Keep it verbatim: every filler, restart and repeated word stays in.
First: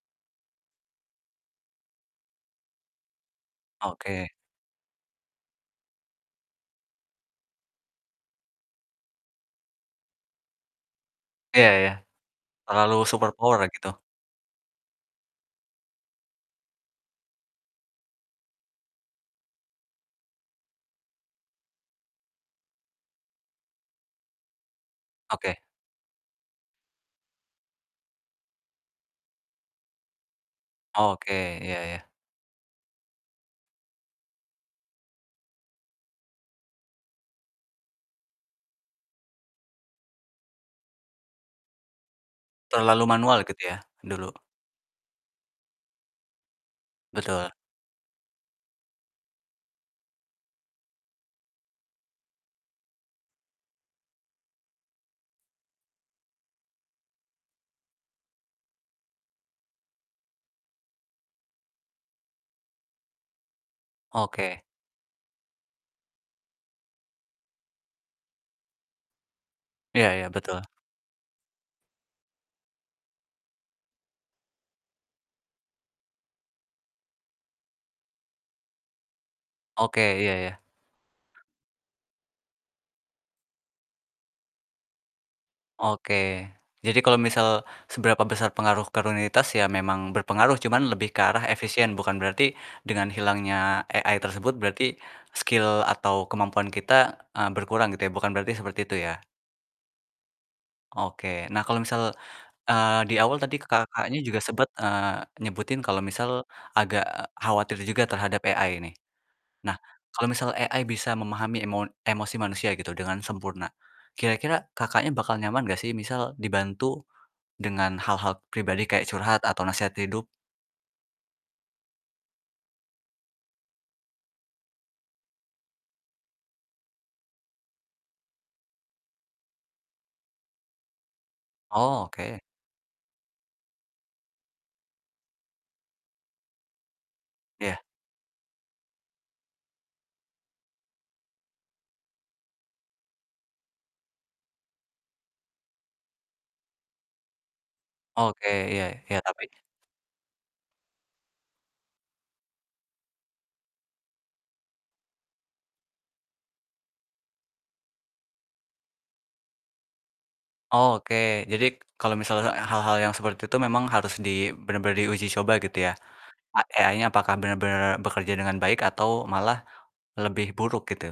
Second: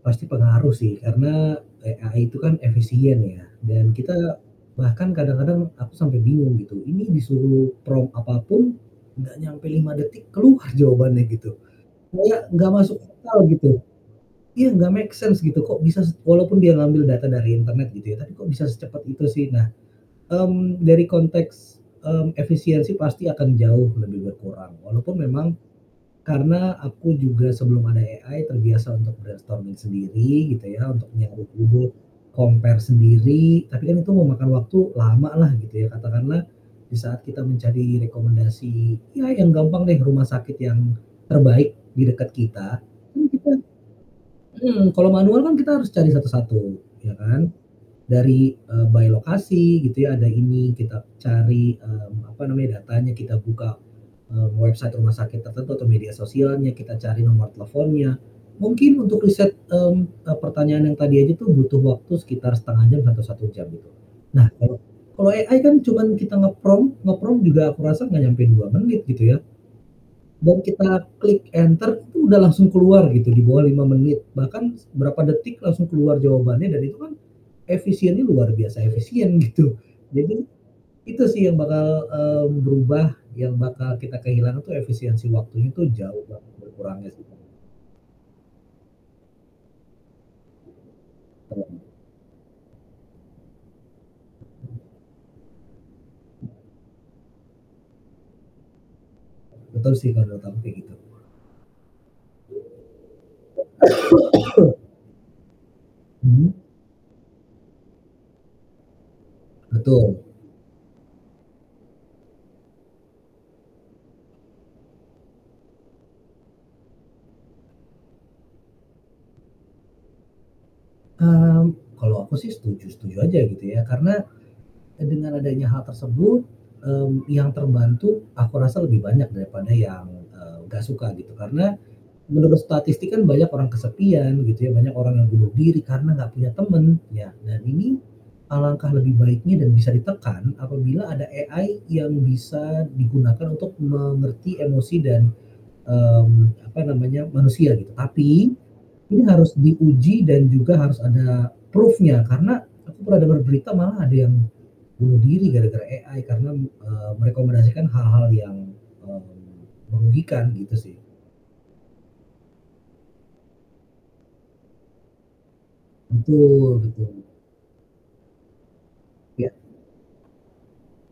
Pasti pengaruh sih karena AI itu kan efisien ya, dan Oke kita bahkan kadang-kadang aku sampe bingung gitu, ini disuruh prompt apa pun, nggak nyampe lima detik keluar jawabannya gitu, Iya, ya ya, kayak nggak terlalu masuk akal, superpower gitu. gitu. Iya nggak make sense gitu kok bisa s walaupun dia ngambil data dari internet gitu ya, tapi kok bisa secepat itu sih. Nah, mmm, dari konteks, mmm, efisiensi pasti akan jauh lebih berkurang, walaupun memang Oke. karena aku juga sebelum ada AI terbiasa untuk brainstorming sendiri gitu ya, untuk Oke, nyari iya ide, iya. compare sendiri, tapi kan itu memakan waktu lama lah gitu ya. Katakanlah di saat kita mencari rekomendasi, ya yang gampang deh rumah sakit yang terbaik di dekat kita, Terlalu itu manual kita gitu ya, dulu? mhm, kalau manual kan kita harus cari satu-satu ya Betul. kan dari, eee, by lokasi gitu ya, ada ini kita cari, mmm, apa namanya, datanya kita buka, eee, website rumah sakit tertentu atau media sosialnya, kita cari nomor teleponnya. Mungkin untuk riset, mmm, eee, pertanyaan yang tadi aja tuh butuh waktu sekitar setengah jam atau satu jam itu. Nah, Oke. kalau kalau AI kan cuman kita nge-prompt nge-prompt juga ku rasa nggak nyampe dua menit gitu ya, Iya iya, dan betul. kita klik enter itu udah langsung keluar gitu di bawah lima menit, bahkan s berapa detik langsung keluar jawabannya dan itu kan efisiennya luar biasa efisien gitu. Oke, iya Jadi, iya. itu sih yang bakal, eee, berubah yang bakal kita kehilangan tuh efisiensi waktunya jauh Oke, banget jadi berkurangnya kalau sih. misal seberapa besar pengaruh ke runinitas ya memang berpengaruh, cuma lebih ke arah Apa lagi? efisien bukan berarti dengan hilangnya AI tersebut, Mhm. berarti skill atau kemampuan kita, eee, berkurang gitu ya, bukan berarti seperti itu ya? Tetap sih, menurut aku kayak gitu. Oke. Nah kalau misal, eee, di awal tadi Kakaknya, juga sempet, eee, nyebutin kalau misal Mhm? agak khawatir juga terhadap AI nih. Nah, Betul. kalau misal AI bisa memahami emo emosi manusia gitu dengan sempurna, kira-kira Kakaknya, bakal nyaman gak sih misal dibantu dengan hal-hal pribadi kayak curhat atau nasehat hidup? Mmm, kalau aku sih setuju-setuju aja gitu ya, karena dengan adanya hal tersebut, mmm, yang terbantu aku rasa lebih banyak daripada yang, eee, nggak suka, gitu. Karena Oh, oke. menurut statistik kan banyak orang kesepian begitu ya, banyak orang yang bunuh diri, karena nggak punya temen, ya dan Iya. ini alangkah lebih baiknya dan bisa ditekan apabila ada AI yang bisa digunakan untuk mengerti emosi dan, mmm, apa namanya, manusia, gitu. Oke, Tapi iya iya, ini tapi harus diuji dan juga harus ada proof-nya, karena aku pernah dengar berita malah ada yang bunuh diri gara-gara AI karena, eee, merekomendasikan hal-hal yang, mmm, merugikan gitu Oh, sih. oke, jadi kalau misalnya hal-hal yang seperti itu memang harus di bener-bener diuji coba gitu ya. A Betul AI-nya betul. apakah bener-bener bekerja dengan baik atau Iya. malah lebih buruk, gitu?